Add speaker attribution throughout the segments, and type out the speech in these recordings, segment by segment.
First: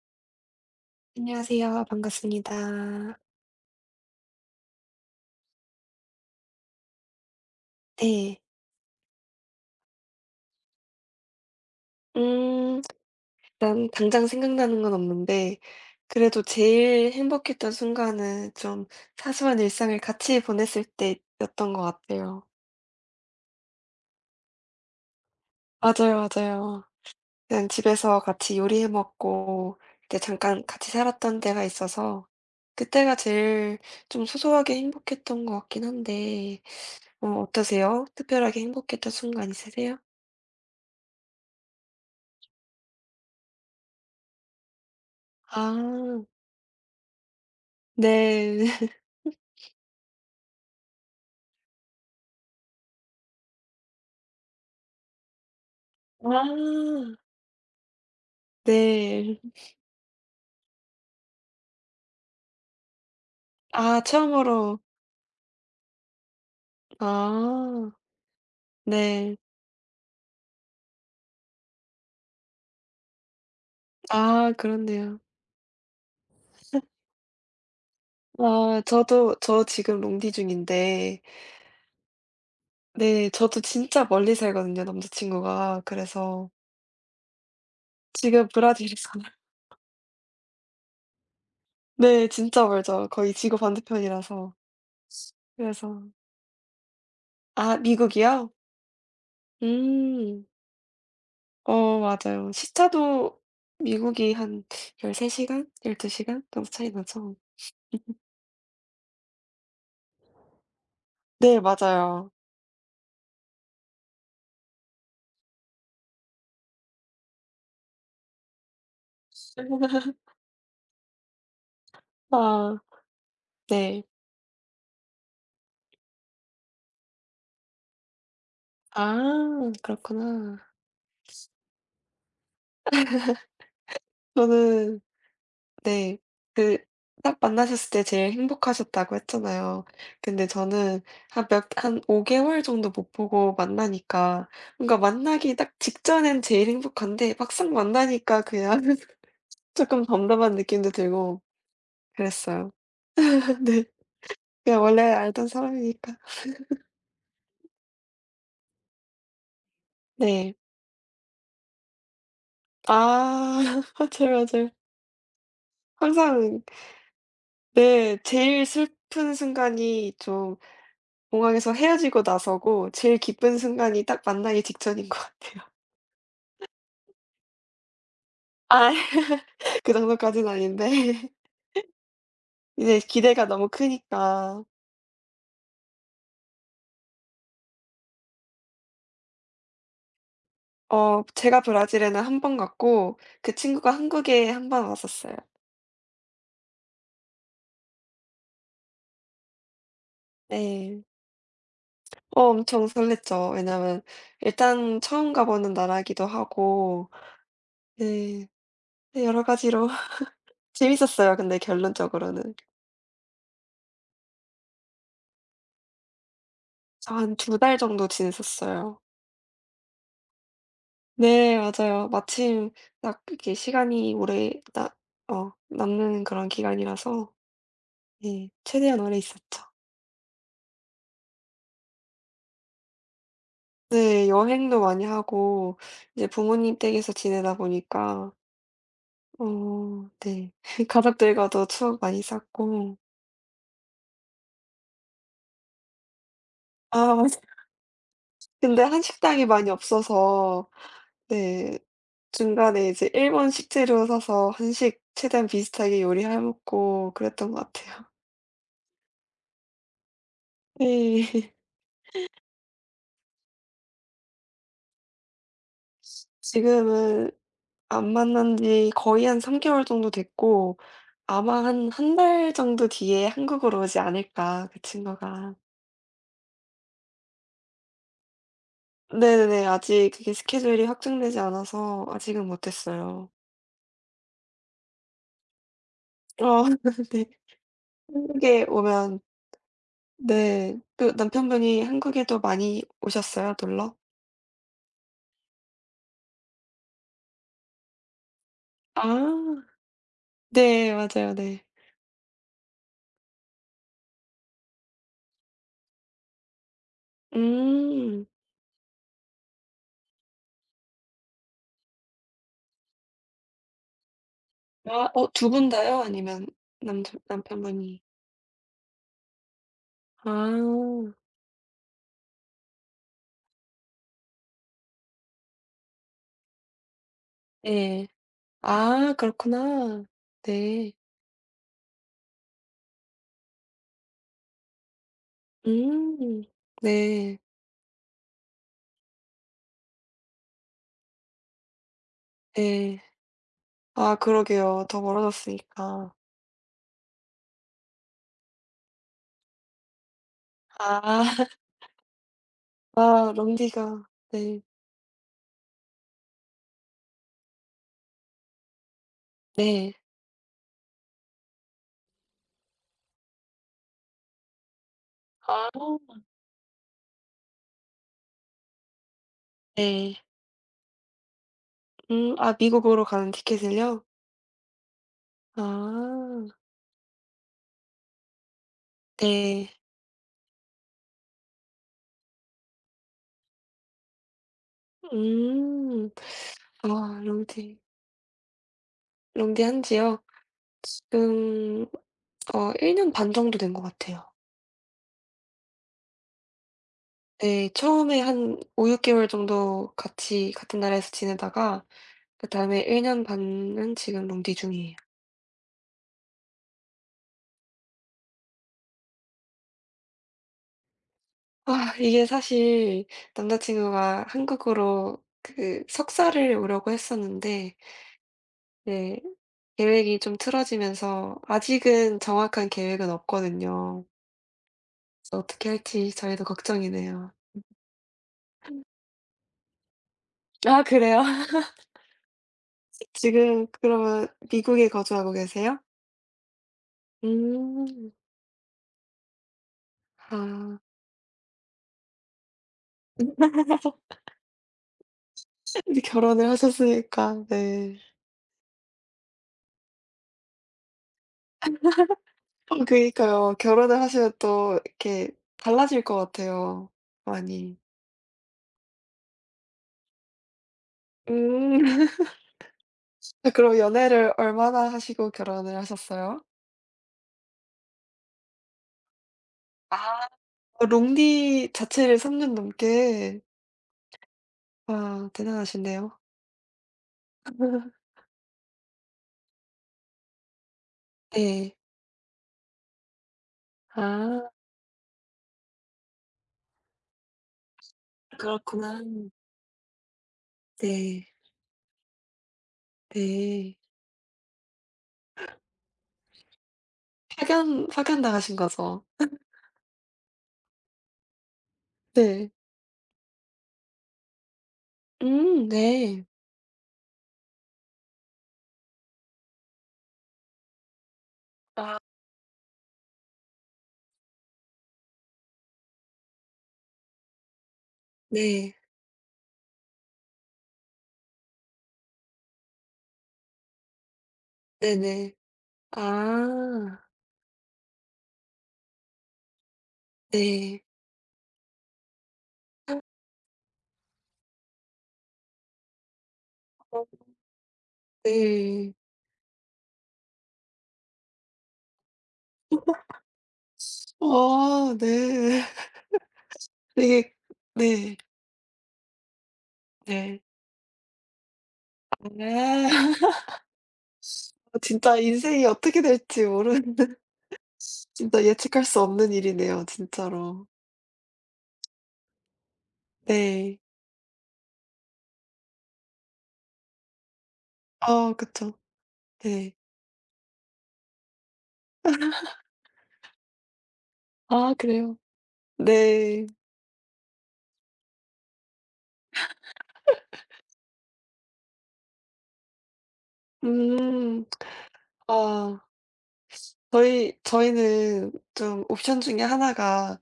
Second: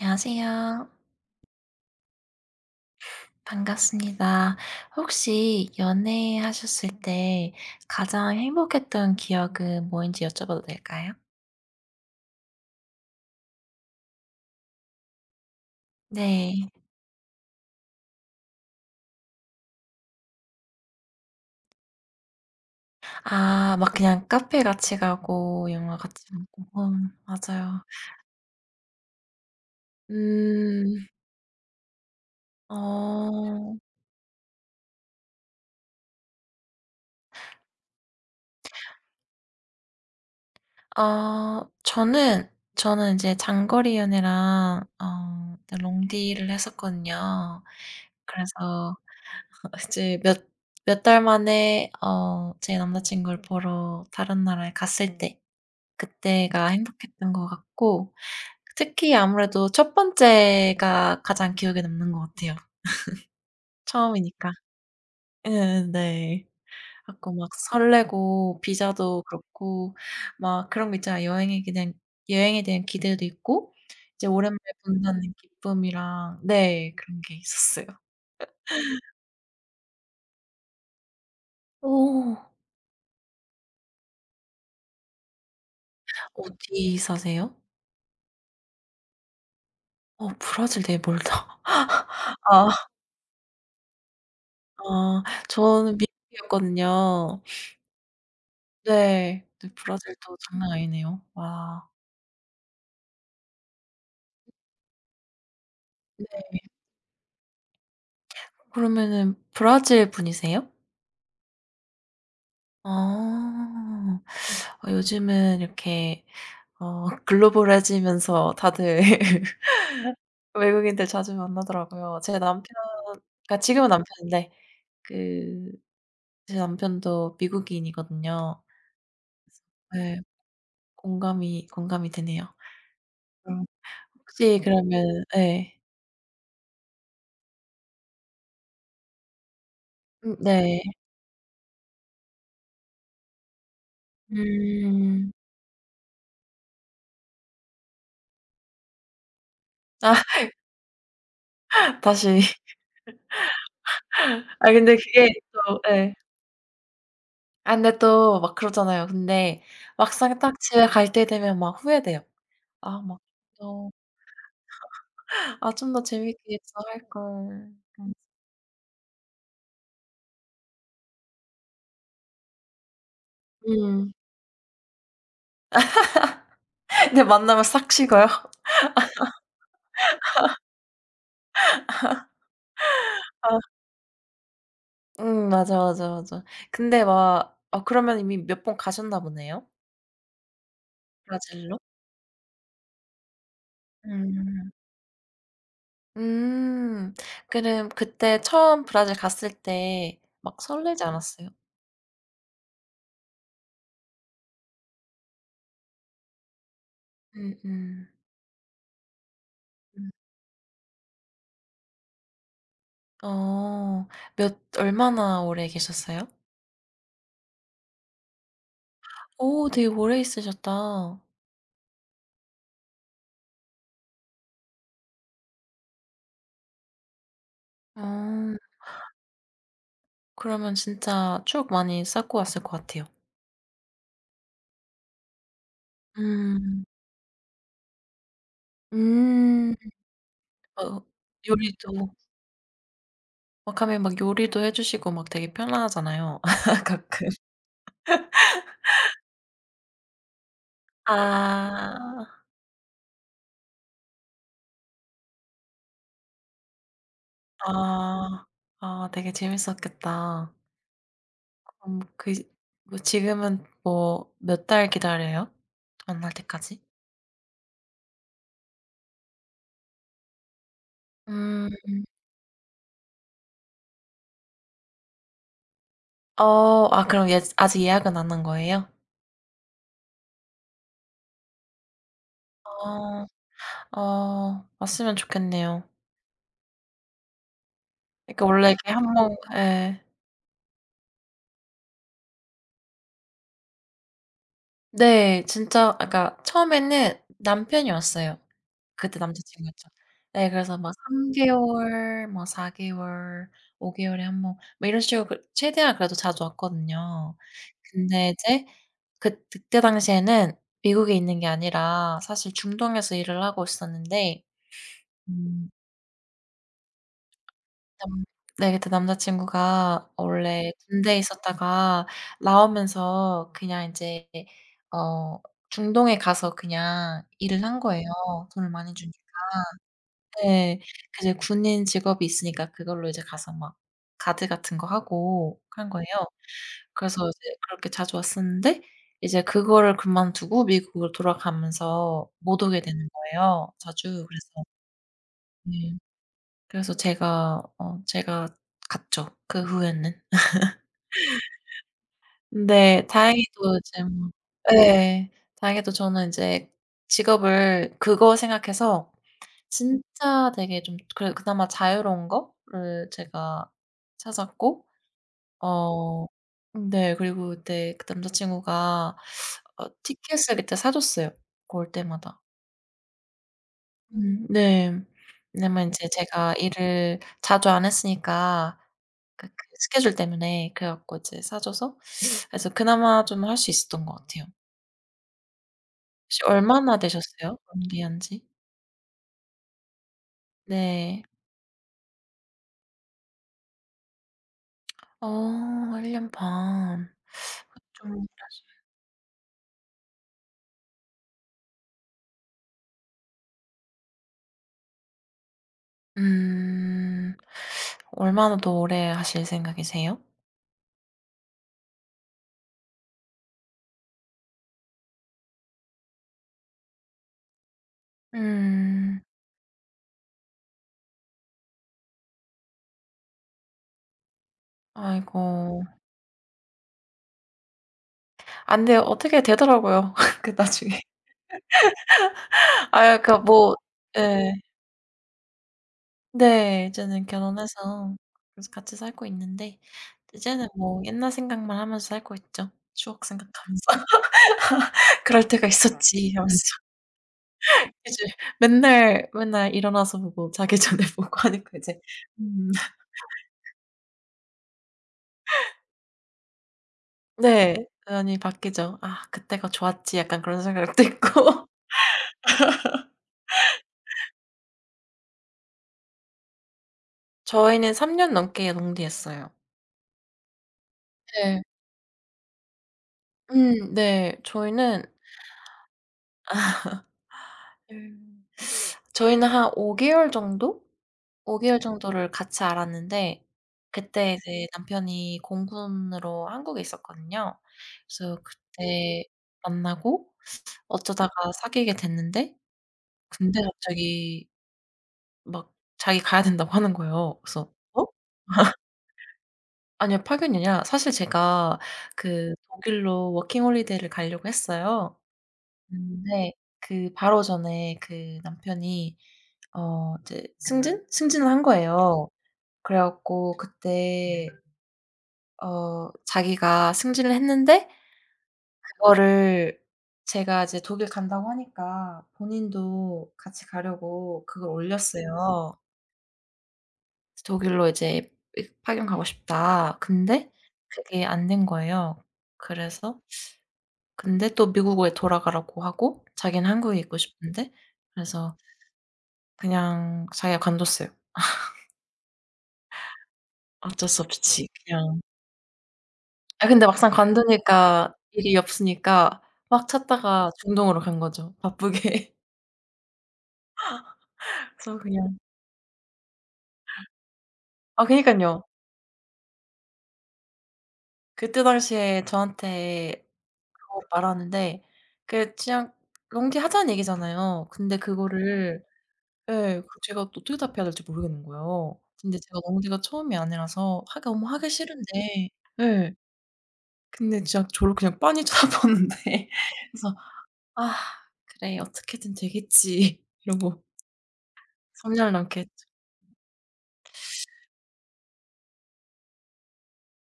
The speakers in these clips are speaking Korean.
Speaker 1: 안녕하세요.
Speaker 2: 안녕하세요. 반갑습니다.
Speaker 1: 반갑습니다. 혹시 연애하셨을 때 가장
Speaker 2: 네.
Speaker 1: 행복했던 기억은 뭐인지 여쭤봐도 될까요?
Speaker 2: 음 일단 당장 생각나는 건 없는데 그래도
Speaker 1: 네.
Speaker 2: 제일 행복했던 순간은 좀 사소한 일상을 같이 보냈을 때였던 것 같아요.
Speaker 1: 아 막 그냥 카페 같이 가고 영화 같이
Speaker 2: 맞아요,
Speaker 1: 보고.
Speaker 2: 맞아요.
Speaker 1: 어
Speaker 2: 그냥
Speaker 1: 맞아요.
Speaker 2: 집에서 같이 요리해 먹고 그때 잠깐 같이
Speaker 1: 음.
Speaker 2: 살았던 때가 있어서 그때가
Speaker 1: 어.
Speaker 2: 제일 좀 소소하게 행복했던 것 같긴 한데 어떠세요? 특별하게 행복했던 순간 있으세요?
Speaker 1: 어 저는 저는 이제 장거리 연애랑 네
Speaker 2: 아
Speaker 1: 롱디를 했었거든요.
Speaker 2: 네.
Speaker 1: 그래서 이제 몇 달 만에 제 남자친구를 보러 다른 나라에 갔을 때 그때가
Speaker 2: 아.
Speaker 1: 행복했던 것 같고 특히
Speaker 2: 네.
Speaker 1: 아무래도 첫 번째가 가장 기억에 남는 것 같아요.
Speaker 2: 아
Speaker 1: 처음이니까.
Speaker 2: 처음으로.
Speaker 1: 예 네. 갖고 막
Speaker 2: 아
Speaker 1: 설레고 비자도
Speaker 2: 네.
Speaker 1: 그렇고 막 그런 거 있잖아요. 여행에 대한 기대도 있고 이제
Speaker 2: 아
Speaker 1: 오랜만에
Speaker 2: 그렇네요.
Speaker 1: 본다는 기쁨이랑, 네, 그런 게 있었어요.
Speaker 2: 아 저도 저 지금 롱디 중인데
Speaker 1: 오.
Speaker 2: 네 저도 진짜 멀리 살거든요, 남자 친구가. 그래서
Speaker 1: 어디 사세요?
Speaker 2: 지금 브라질에 살아요.
Speaker 1: 브라질 되게 멀다.
Speaker 2: 네 진짜
Speaker 1: 아.
Speaker 2: 멀죠. 거의 지구 반대편이라서.
Speaker 1: 아 저는
Speaker 2: 그래서.
Speaker 1: 미국이었거든요.
Speaker 2: 아 미국이요?
Speaker 1: 네. 근데 브라질도
Speaker 2: 음.
Speaker 1: 장난 아니네요. 와.
Speaker 2: 맞아요. 시차도 미국이 한 13 시간, 12 시간
Speaker 1: 네.
Speaker 2: 정도 차이 나죠.
Speaker 1: 그러면은 브라질 분이세요?
Speaker 2: 네 맞아요.
Speaker 1: 아. 요즘은 이렇게 글로벌해지면서 다들 외국인들 자주 만나더라고요. 제 남편
Speaker 2: 아
Speaker 1: 그러니까 지금은
Speaker 2: 네.
Speaker 1: 남편인데 그 제 남편도 미국인이거든요.
Speaker 2: 아
Speaker 1: 네.
Speaker 2: 그렇구나.
Speaker 1: 공감이 되네요. 음. 혹시
Speaker 2: 저는
Speaker 1: 그러면 예.
Speaker 2: 네. 그 딱 만나셨을 때 제일 행복하셨다고 했잖아요.
Speaker 1: 음.
Speaker 2: 근데
Speaker 1: 네.
Speaker 2: 저는 한 5 개월 정도 못 보고 만나니까 뭔가
Speaker 1: 음.
Speaker 2: 만나기 딱 직전엔 제일 행복한데 막상 만나니까 그냥 조금 덤덤한 느낌도 들고
Speaker 1: 아 다시.
Speaker 2: 그랬어요. 네.
Speaker 1: 아
Speaker 2: 그냥
Speaker 1: 근데
Speaker 2: 원래
Speaker 1: 그게
Speaker 2: 알던
Speaker 1: 또 예.
Speaker 2: 사람이니까.
Speaker 1: 아 근데 또 막 그러잖아요. 근데 막상
Speaker 2: 네.
Speaker 1: 딱 집에 갈 때 되면 막 후회돼요. '아
Speaker 2: 아
Speaker 1: 막 좀 더
Speaker 2: 맞아요, 맞아요.
Speaker 1: 아 좀 더 재밌게
Speaker 2: 항상
Speaker 1: 잘할 걸.' 음.
Speaker 2: 네 제일 슬픈 순간이 좀 공항에서 헤어지고 나서고 제일 기쁜 순간이
Speaker 1: 음.
Speaker 2: 딱 만나기 직전인 것 같아요.
Speaker 1: 근데 만나면 싹 식어요.
Speaker 2: 아. 그 정도까지는 아닌데 이제 기대가 너무
Speaker 1: 아
Speaker 2: 크니까
Speaker 1: 맞아, 맞아, 맞아. 근데 막 아 그러면 이미 몇 번 가셨나 보네요?
Speaker 2: 제가
Speaker 1: 브라질로?
Speaker 2: 브라질에는 한 번 갔고 그 친구가 한국에 한
Speaker 1: 음.
Speaker 2: 번 왔었어요.
Speaker 1: 음. 그럼 그때 처음 브라질 갔을 때 막 설레지,
Speaker 2: 네.
Speaker 1: 네, 않았어요?
Speaker 2: 엄청 설렜죠. 왜냐면 일단 처음 가 보는 나라이기도 하고.
Speaker 1: 음음.
Speaker 2: 네. 네 여러 가지로
Speaker 1: 음.
Speaker 2: 재밌었어요 근데 결론적으로는.
Speaker 1: 어. 몇 얼마나 오래 계셨어요?
Speaker 2: 저 한 두 달 정도 지냈었어요.
Speaker 1: 오 되게 오래 있으셨다.
Speaker 2: 네 맞아요. 마침 딱 이렇게 시간이 오래 나 어 남는 그런 기간이라서 네
Speaker 1: 어.
Speaker 2: 최대한 오래 있었죠.
Speaker 1: 그러면 진짜 추억 많이 쌓고 왔을 것 같아요.
Speaker 2: 네 여행도 많이 하고 이제 부모님
Speaker 1: 음.
Speaker 2: 댁에서 지내다 보니까
Speaker 1: 음.
Speaker 2: 네.
Speaker 1: 어
Speaker 2: 가족들과도 추억
Speaker 1: 요리도
Speaker 2: 많이 쌓고.
Speaker 1: 와카메 막 요리도 해 주시고 막 되게 편하잖아요
Speaker 2: 아
Speaker 1: 가끔.
Speaker 2: 맞아 근데 한식당이 많이 없어서 네
Speaker 1: 아.
Speaker 2: 중간에 이제 일본 식재료 사서 한식 최대한 비슷하게 요리해 먹고 그랬던 것 같아요.
Speaker 1: 아. 아 되게 재밌었겠다.
Speaker 2: 네.
Speaker 1: 그 뭐 지금은 뭐 몇 달 기다려요? 만날 때까지?
Speaker 2: 지금은 안 만난 지 거의 한 3 개월 정도 됐고 아마
Speaker 1: 음.
Speaker 2: 한 한 달 정도 뒤에 한국으로 오지 않을까 그 친구가.
Speaker 1: 그럼, 예, 아직 예약은 안 한 거예요?
Speaker 2: 네네네. 아직 그게 스케줄이 확정되지 않아서 아직은 못
Speaker 1: 어
Speaker 2: 했어요.
Speaker 1: 왔으면 좋겠네요.
Speaker 2: 어 네.
Speaker 1: 그러니까
Speaker 2: 한국에
Speaker 1: 원래 이렇게 한
Speaker 2: 오면.
Speaker 1: 번 예.
Speaker 2: 네. 그 남편분이 한국에도 많이 오셨어요, 놀러?
Speaker 1: 네. 진짜 아까 처음에는 남편이 왔어요. 그때
Speaker 2: 아.
Speaker 1: 남자친구였죠. 네 그래서
Speaker 2: 네.
Speaker 1: 막 3
Speaker 2: 맞아요. 네.
Speaker 1: 개월, 뭐 4 개월, 5 개월에 한 번 뭐 이런 식으로 그 최대한 그래도 자주 왔거든요.
Speaker 2: 음.
Speaker 1: 근데 이제 그때 당시에는 미국에 있는 게 아니라 사실 중동에서 일을 하고 있었는데
Speaker 2: 아 두 분
Speaker 1: 음.
Speaker 2: 다요? 아니면 남자 남편분이?
Speaker 1: 남 네 그때 남자친구가 원래
Speaker 2: 아.
Speaker 1: 군대에 있었다가 나오면서 그냥 인제 어 중동에 가서 그냥 일을 한 거예요,
Speaker 2: 예.
Speaker 1: 돈을 많이
Speaker 2: 아
Speaker 1: 주니까.
Speaker 2: 그렇구나.
Speaker 1: 네.
Speaker 2: 네.
Speaker 1: 이제 군인 직업이 있으니까 그걸로 이제 가서 막 가드 같은 거 하고 한 거예요.
Speaker 2: 음.
Speaker 1: 그래서
Speaker 2: 네.
Speaker 1: 이제 그렇게 자주 왔었는데 이제 그거를 그만두고 미국으로 돌아가면서 못 오게
Speaker 2: 네.
Speaker 1: 되는 거예요, 자주.
Speaker 2: 아
Speaker 1: 그래서
Speaker 2: 그러게요. 더
Speaker 1: 네.
Speaker 2: 멀어졌으니까.
Speaker 1: 그래서 제가 갔죠, 그 후에는.
Speaker 2: 아.
Speaker 1: 근데
Speaker 2: 아
Speaker 1: 다행히도 이제
Speaker 2: 롱디가.
Speaker 1: 뭐
Speaker 2: 네.
Speaker 1: 예. 다행히도 저는 인제 직업을 그거 생각해서
Speaker 2: 네.
Speaker 1: 진짜 되게 좀 그래 그나마 자유로운 거를 제가 찾았고
Speaker 2: 아
Speaker 1: 어 네 그리고 그때 그 남자 친구가
Speaker 2: 네.
Speaker 1: 티켓을 그때 사 줬어요 그 올 때마다.
Speaker 2: 아 미국으로 가는 티켓을요?
Speaker 1: 네. 왜냐면 인제
Speaker 2: 아
Speaker 1: 제가 일을 자주 안 했으니까 그
Speaker 2: 네.
Speaker 1: 스케줄 때문에 그래 갖고 이제 사 줘서 그래서 그나마 좀 할 수 있었던 것 같아요.
Speaker 2: 음.
Speaker 1: 혹시 얼마나
Speaker 2: 아
Speaker 1: 되셨어요?
Speaker 2: 롱디
Speaker 1: 연기한 지?
Speaker 2: 롱디 한지요?
Speaker 1: 네.
Speaker 2: 지금 1 년 반 정도 된 것 같아요.
Speaker 1: 어 1 년 반.
Speaker 2: 네.
Speaker 1: 그
Speaker 2: 처음에
Speaker 1: 좀
Speaker 2: 한 5-6 개월 정도 같이 같은 나라에서 지내다가 그다음에 1년 반은 지금 롱디 중이에요.
Speaker 1: 음. 얼마나 더 오래 하실 생각이세요?
Speaker 2: 아 이게 사실 남자친구가 한국으로 그 석사를 오려고 했었는데
Speaker 1: 음.
Speaker 2: 네 계획이 좀 틀어지면서 아직은 정확한 계획은 없거든요. 그래서
Speaker 1: 아이고.
Speaker 2: 어떻게 할지 저희도 걱정이네요.
Speaker 1: 아 근데 어떻게 되더라고요 그
Speaker 2: 아
Speaker 1: 나중에.
Speaker 2: 그래요?
Speaker 1: 아 그러니까
Speaker 2: 지금
Speaker 1: 뭐
Speaker 2: 그러면
Speaker 1: 예.
Speaker 2: 미국에 거주하고 계세요?
Speaker 1: 네. 이제는
Speaker 2: 음.
Speaker 1: 결혼해서 그래서 같이 살고 있는데 이제는
Speaker 2: 아.
Speaker 1: 뭐 옛날 생각만 하면서 살고 있죠. 추억 생각하면서 '그럴 때가
Speaker 2: 이제
Speaker 1: 있었지.'
Speaker 2: 결혼을
Speaker 1: 하면서
Speaker 2: 하셨으니까 네.
Speaker 1: 이제 맨날, 맨날 일어나서 보고 자기 전에 보고 하니까 이제 음.
Speaker 2: 그니까요. 결혼을 하시면 또 이렇게 달라질 것 같아요
Speaker 1: 네.
Speaker 2: 많이.
Speaker 1: 당연히 바뀌죠. '아 그때가 좋았지.' 약간 그런 생각도 있고.
Speaker 2: 음. 그럼 연애를 얼마나 하시고 결혼을 하셨어요?
Speaker 1: 저희는 3년 넘게 농디했어요.
Speaker 2: 아
Speaker 1: 네.
Speaker 2: 롱디 자체를 3년 넘게.
Speaker 1: 네.
Speaker 2: 와 대단하신데요.
Speaker 1: 음 저희는 한 5 개월 정도? 5
Speaker 2: 네.
Speaker 1: 개월 정도를 같이 알았는데 그때
Speaker 2: 아
Speaker 1: 이제 남편이 공군으로 한국에 있었거든요. 그래서
Speaker 2: 그렇구나.
Speaker 1: 그때 만나고
Speaker 2: 네.
Speaker 1: 어쩌다가 사귀게 됐는데 근데
Speaker 2: 네.
Speaker 1: 갑자기 막 자기 가야 된다고 하는 거예요. 그래서 "어?
Speaker 2: 파견당하신 거죠?
Speaker 1: 아니요. 파견이 아니라 사실 제가
Speaker 2: 네.
Speaker 1: 그 독일로 워킹 홀리데이를 가려고 했어요.
Speaker 2: 네.
Speaker 1: 근데 그 바로 전에 그 남편이 이제 승진? 승진을 한
Speaker 2: 아
Speaker 1: 거예요. 그래 갖고 그때 자기가 승진을 했는데
Speaker 2: 네.
Speaker 1: 그거를 제가 이제 독일 간다고 하니까 본인도 같이 가려고 그걸
Speaker 2: 네네.
Speaker 1: 올렸어요.
Speaker 2: 아
Speaker 1: "독일로 이제 파견 가고 싶다." 근데
Speaker 2: 네.
Speaker 1: 그게 안 된 거예요. 그래서 근데 또 미국에 돌아가라고 하고 자기는 한국에
Speaker 2: 어
Speaker 1: 있고 싶은데 그래서
Speaker 2: 네.
Speaker 1: 그냥 자기가 관뒀어요. 어쩔 수 없이
Speaker 2: 아
Speaker 1: 그냥
Speaker 2: 네.
Speaker 1: 아 근데 막상
Speaker 2: 되게
Speaker 1: 관두니까
Speaker 2: 네.
Speaker 1: 일이 없으니까 막
Speaker 2: 네.
Speaker 1: 찾다가 중동으로 간 거죠, 바쁘게.
Speaker 2: 아.
Speaker 1: 그래서
Speaker 2: 진짜
Speaker 1: 그냥
Speaker 2: 인생이 어떻게 될지 모르는.
Speaker 1: 아
Speaker 2: 진짜
Speaker 1: 그니깐요.
Speaker 2: 예측할 수 없는 일이네요 진짜로.
Speaker 1: 그때 당시에 저한테
Speaker 2: 네.
Speaker 1: 그걸 말하는데 그게 그냥 롱디 하자는 얘기잖아요. 근데
Speaker 2: 아 그쵸.
Speaker 1: 그거를
Speaker 2: 네.
Speaker 1: 예 그 제가 또 어떻게 답해야 될지 모르겠는 거예요. 근데 제가 롱디가 처음이 아니라서 하기 너무 하기
Speaker 2: 아 그래요?
Speaker 1: 싫은데 예.
Speaker 2: 네.
Speaker 1: 근데 진짜 저를 그냥 빤히 쳐다보는데 그래서 '아 그래. 어떻게든 되겠지.' 이러고
Speaker 2: 음.
Speaker 1: 성년남게
Speaker 2: 아
Speaker 1: 했죠.
Speaker 2: 저희는 좀 옵션 중에 하나가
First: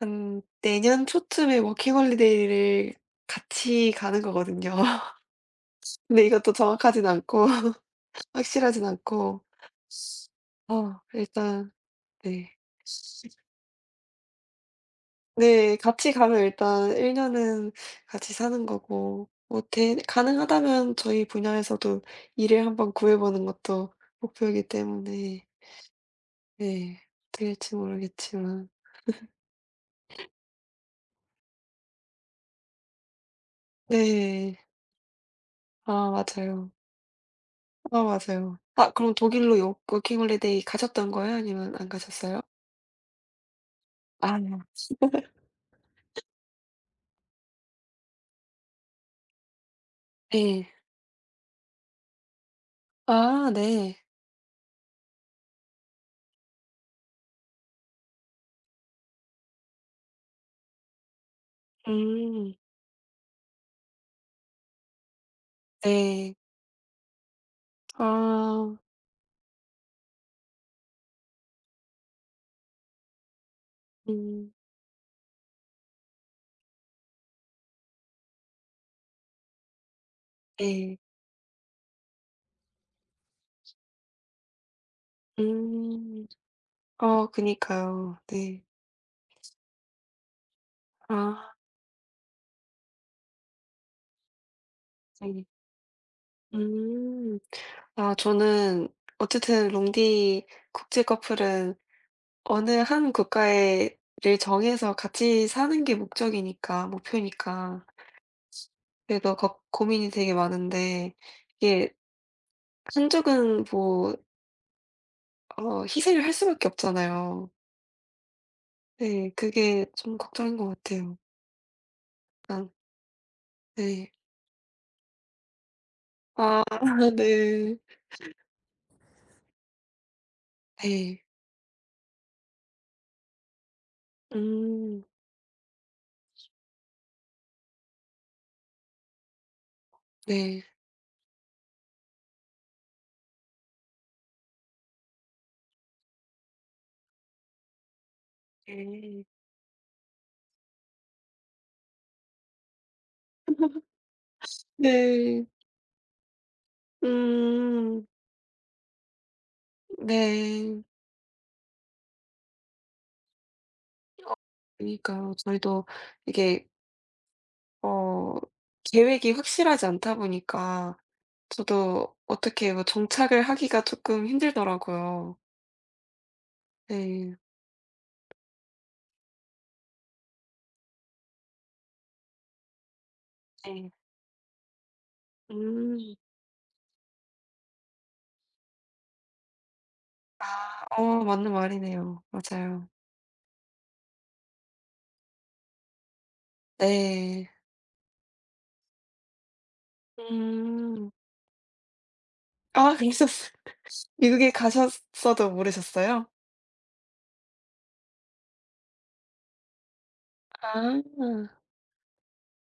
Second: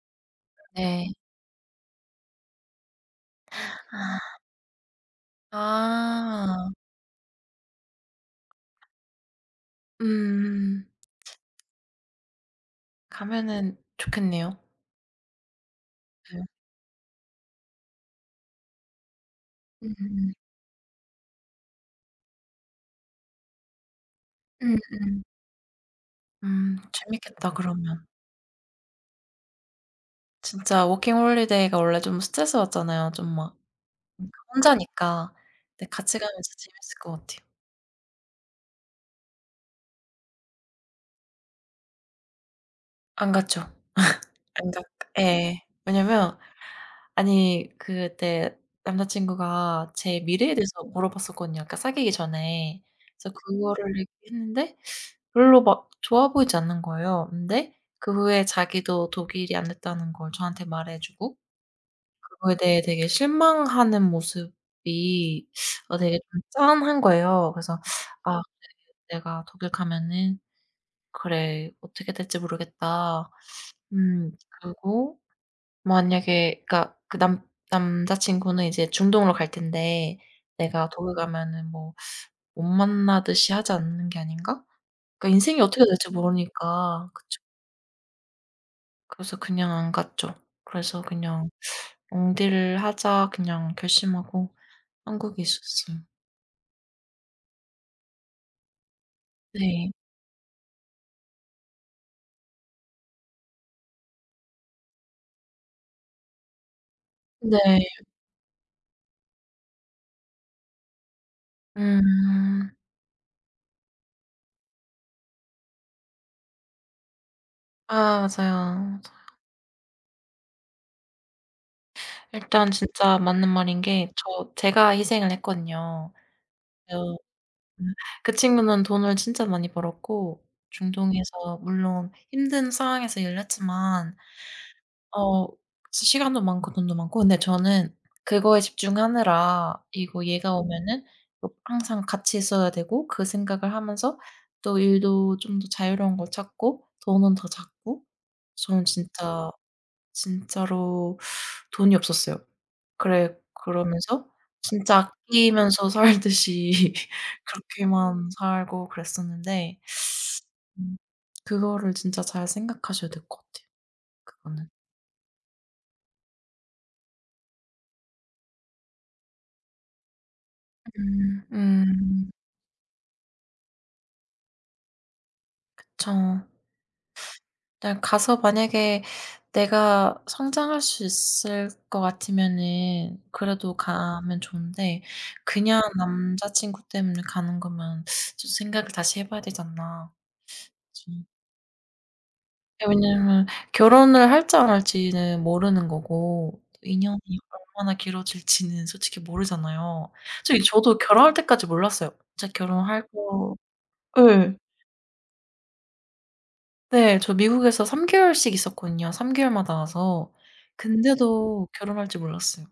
Speaker 2: 한 내년
Speaker 1: 네.
Speaker 2: 초쯤에 워킹홀리데이를 같이 가는 거거든요. 근데 이것도
Speaker 1: 아.
Speaker 2: 정확하진 않고 확실하진 않고
Speaker 1: 음.
Speaker 2: 일단. 네.
Speaker 1: 가면은 좋겠네요.
Speaker 2: 네. 같이 가면
Speaker 1: 네.
Speaker 2: 일단 1 년은 같이 사는 거고 뭐 대
Speaker 1: 음
Speaker 2: 가능하다면 저희 분야에서도 일을 한번 구해 보는 것도 목표이기
Speaker 1: 음음.
Speaker 2: 때문에 네.
Speaker 1: 재밌겠다
Speaker 2: 될지
Speaker 1: 그러면.
Speaker 2: 모르겠지만
Speaker 1: 진짜 워킹 홀리데이가 원래 좀 스트레스 받잖아요. 좀 막 그러니까
Speaker 2: 네.
Speaker 1: 혼자니까. 근데
Speaker 2: 아
Speaker 1: 같이 가면 진짜
Speaker 2: 맞아요.
Speaker 1: 재밌을 것 같아요.
Speaker 2: 아 맞아요. 아 그럼 독일로 요 워킹 홀리데이 가셨던 거예요? 아니면 안 가셨어요?
Speaker 1: 안 갔죠.
Speaker 2: 아
Speaker 1: 안 갔 예. 왜냐면 아니 그때 남자친구가 제 미래에, 네,
Speaker 2: 네.
Speaker 1: 대해서 물어봤었거든요, 아까 사귀기 전에. 그래서
Speaker 2: 아 네.
Speaker 1: 그거를 얘기했는데 별로 막 좋아 보이지 않는 거예요. 근데 그 후에 자기도 독일이 안 됐다는 걸 저한테 말해 주고
Speaker 2: 음.
Speaker 1: 그거에 대해 되게 실망하는 모습이 되게
Speaker 2: 네.
Speaker 1: 좀 짠한 거예요. 그래서 '아
Speaker 2: 아.
Speaker 1: 내가 독일 가면은 그래 어떻게 될지 모르겠다.'
Speaker 2: 음.
Speaker 1: 그리고 만약에 그러니까 그 남 남자 친구는 이제 중동으로 갈 텐데 내가
Speaker 2: 네.
Speaker 1: 독일 가면은 뭐 못 만나듯이 하지 않는 게 아닌가? 그러니까 인생이 어떻게 될지
Speaker 2: 음.
Speaker 1: 모르니까 그쵸.
Speaker 2: 그니까요. 네.
Speaker 1: 그래서 그냥 안 갔죠. 그래서 그냥
Speaker 2: 아.
Speaker 1: 엉디를 하자.' 그냥 결심하고 한국에
Speaker 2: 네.
Speaker 1: 있었어요.
Speaker 2: 음. 아 저는 어쨌든
Speaker 1: 네.
Speaker 2: 롱디 국제 커플은 어느 한 국가에 를 정해서 같이 사는 게 목적이니까 목표니까
Speaker 1: 네.
Speaker 2: 그래서 걱 고민이 되게 많은데 이게
Speaker 1: 음.
Speaker 2: 한쪽은 뭐 희생을 할 수밖에 없잖아요.
Speaker 1: 아 맞아요.
Speaker 2: 네. 그게 좀 걱정인 것 같아요. 아
Speaker 1: 일단 진짜 맞는 말인 게
Speaker 2: 네.
Speaker 1: 제가 희생을 했거든요.
Speaker 2: 아
Speaker 1: 그래서
Speaker 2: 네.
Speaker 1: 음. 그 친구는 돈을 진짜 많이 벌었고
Speaker 2: 네.
Speaker 1: 중동에서 물론 힘든 상황에서 일을 했지만
Speaker 2: 음.
Speaker 1: 어 시간도 많고 돈도 많고 근데 저는 그거에 집중하느라 이거 얘가
Speaker 2: 네.
Speaker 1: 오면은 또 항상 같이 있어야 되고 그 생각을 하면서 또 일도 좀 더 자유로운 걸 찾고 돈은 더 찾고 저는
Speaker 2: 네.
Speaker 1: 진짜 진짜로 돈이 없었어요. 그래 그러면서 진짜
Speaker 2: 네.
Speaker 1: 아끼면서 살듯이
Speaker 2: 음.
Speaker 1: 그렇게만 살고 그랬었는데
Speaker 2: 네.
Speaker 1: 음 그거를 진짜 잘 생각하셔야 될 것 같아요
Speaker 2: 어
Speaker 1: 그거는.
Speaker 2: 그니까요. 저희도 이게 어 계획이 확실하지 않다 보니까
Speaker 1: 음.
Speaker 2: 저도
Speaker 1: 음.
Speaker 2: 어떻게 뭐 정착을 하기가 조금 힘들더라고요.
Speaker 1: 그쵸.
Speaker 2: 네.
Speaker 1: 그냥 가서 만약에 내가 성장할 수 있을 것 같으면은 그래도
Speaker 2: 네.
Speaker 1: 가면 좋은데 그냥
Speaker 2: 음.
Speaker 1: 남자친구 때문에 가는 거면 좀 생각을 다시 해 봐야 되지 않나.
Speaker 2: 아
Speaker 1: 그쵸.
Speaker 2: 맞는 말이네요.
Speaker 1: 예
Speaker 2: 맞아요.
Speaker 1: 왜냐면 결혼을 할지 안 할지는 모르는 거고 인연이
Speaker 2: 네.
Speaker 1: 얼마나 길어질지는 솔직히 모르잖아요. 솔직히 저도
Speaker 2: 음.
Speaker 1: 결혼할 때까지 몰랐어요. 진짜
Speaker 2: 아
Speaker 1: 결혼할
Speaker 2: 그러셨어요.
Speaker 1: 거
Speaker 2: 미국에
Speaker 1: 예.
Speaker 2: 가셨어도 모르셨어요?
Speaker 1: 네. 저 미국에서 3 개월씩 있었거든요, 3 개월마다 와서.
Speaker 2: 아.
Speaker 1: 근데도 결혼할 줄 몰랐어요.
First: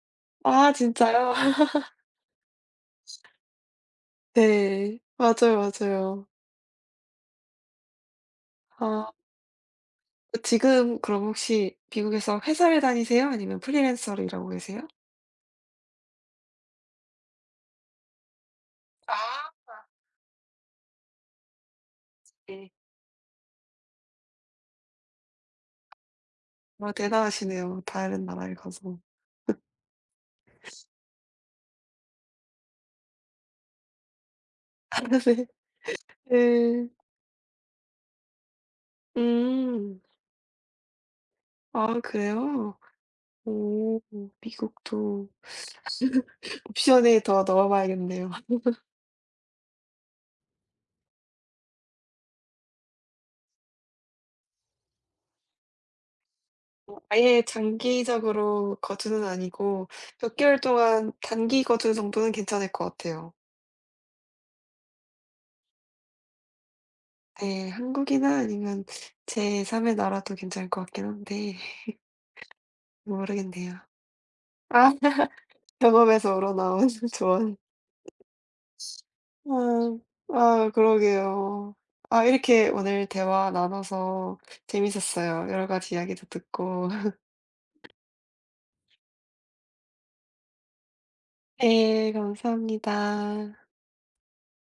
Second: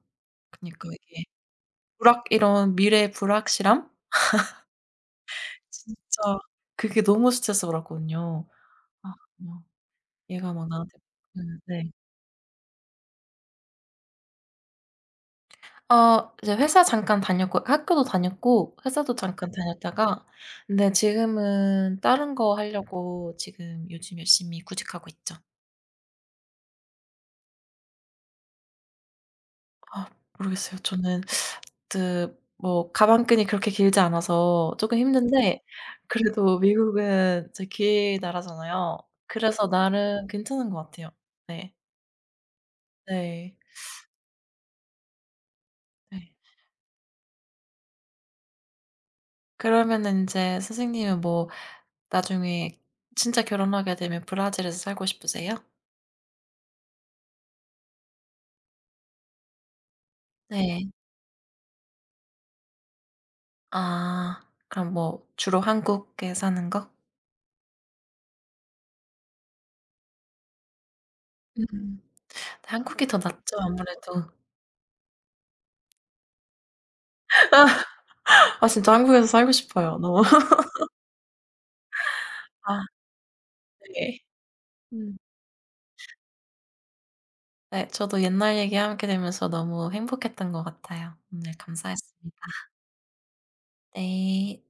Speaker 2: 아
Speaker 1: 그니까 이게
Speaker 2: 진짜요?
Speaker 1: 불확 이런 미래의 불확실함?
Speaker 2: 네. 맞아요, 맞아요.
Speaker 1: 진짜 그게 너무 스트레스 받았거든요.
Speaker 2: 아.
Speaker 1: 아 그냥 얘가 막 나한테
Speaker 2: 지금 그럼 혹시
Speaker 1: 네.
Speaker 2: 미국에서 회사를 다니세요? 아니면 프리랜서로 일하고 계세요?
Speaker 1: 이제 회사 잠깐 다녔고 학교도 다녔고 회사도
Speaker 2: 아
Speaker 1: 잠깐 다녔다가 근데 지금은 다른 거
Speaker 2: 네.
Speaker 1: 하려고 지금 요즘 열심히 구직하고 있죠.
Speaker 2: 와 대단하시네요. 다른 나라에 가서.
Speaker 1: 아 모르겠어요. 저는 그 뭐 가방끈이 그렇게 길지 않아서 조금
Speaker 2: 네.
Speaker 1: 힘든데 그래도
Speaker 2: 네.
Speaker 1: 미국은 이제 길 나라잖아요. 그래서
Speaker 2: 음.
Speaker 1: 나름 괜찮은 것 같아요. 네.
Speaker 2: 아 그래요?
Speaker 1: 네.
Speaker 2: 오. 미국도
Speaker 1: 네.
Speaker 2: 옵션에 더 넣어 봐야겠네요.
Speaker 1: 그러면은 인제 선생님은 뭐 나중에 진짜 결혼하게 되면 브라질에서 살고 싶으세요?
Speaker 2: 아예 장기적으로 거주는 아니고 몇 개월
Speaker 1: 네.
Speaker 2: 동안 단기 거주 정도는 괜찮을 것 같아요.
Speaker 1: 아. 그럼 뭐 주로 한국에 사는 거?
Speaker 2: 네. 한국이나 아니면 제 3의 나라도 괜찮을 것 같긴 한데
Speaker 1: 음. 한국이 더 낫죠
Speaker 2: 모르겠네요.
Speaker 1: 아무래도.
Speaker 2: 아. 경험에서 우러나온 조언.
Speaker 1: 아 진짜 한국에서 살고 싶어요
Speaker 2: 아.
Speaker 1: 너무.
Speaker 2: 아 그러게요. 아 이렇게
Speaker 1: 아
Speaker 2: 오늘 대화
Speaker 1: 네.
Speaker 2: 나눠서
Speaker 1: 음.
Speaker 2: 재밌었어요. 여러 가지 이야기도 듣고.
Speaker 1: 네. 저도 옛날 얘기하게 되면서 너무 행복했던 것 같아요. 오늘
Speaker 2: 네.
Speaker 1: 감사했습니다.
Speaker 2: 감사합니다.
Speaker 1: 네.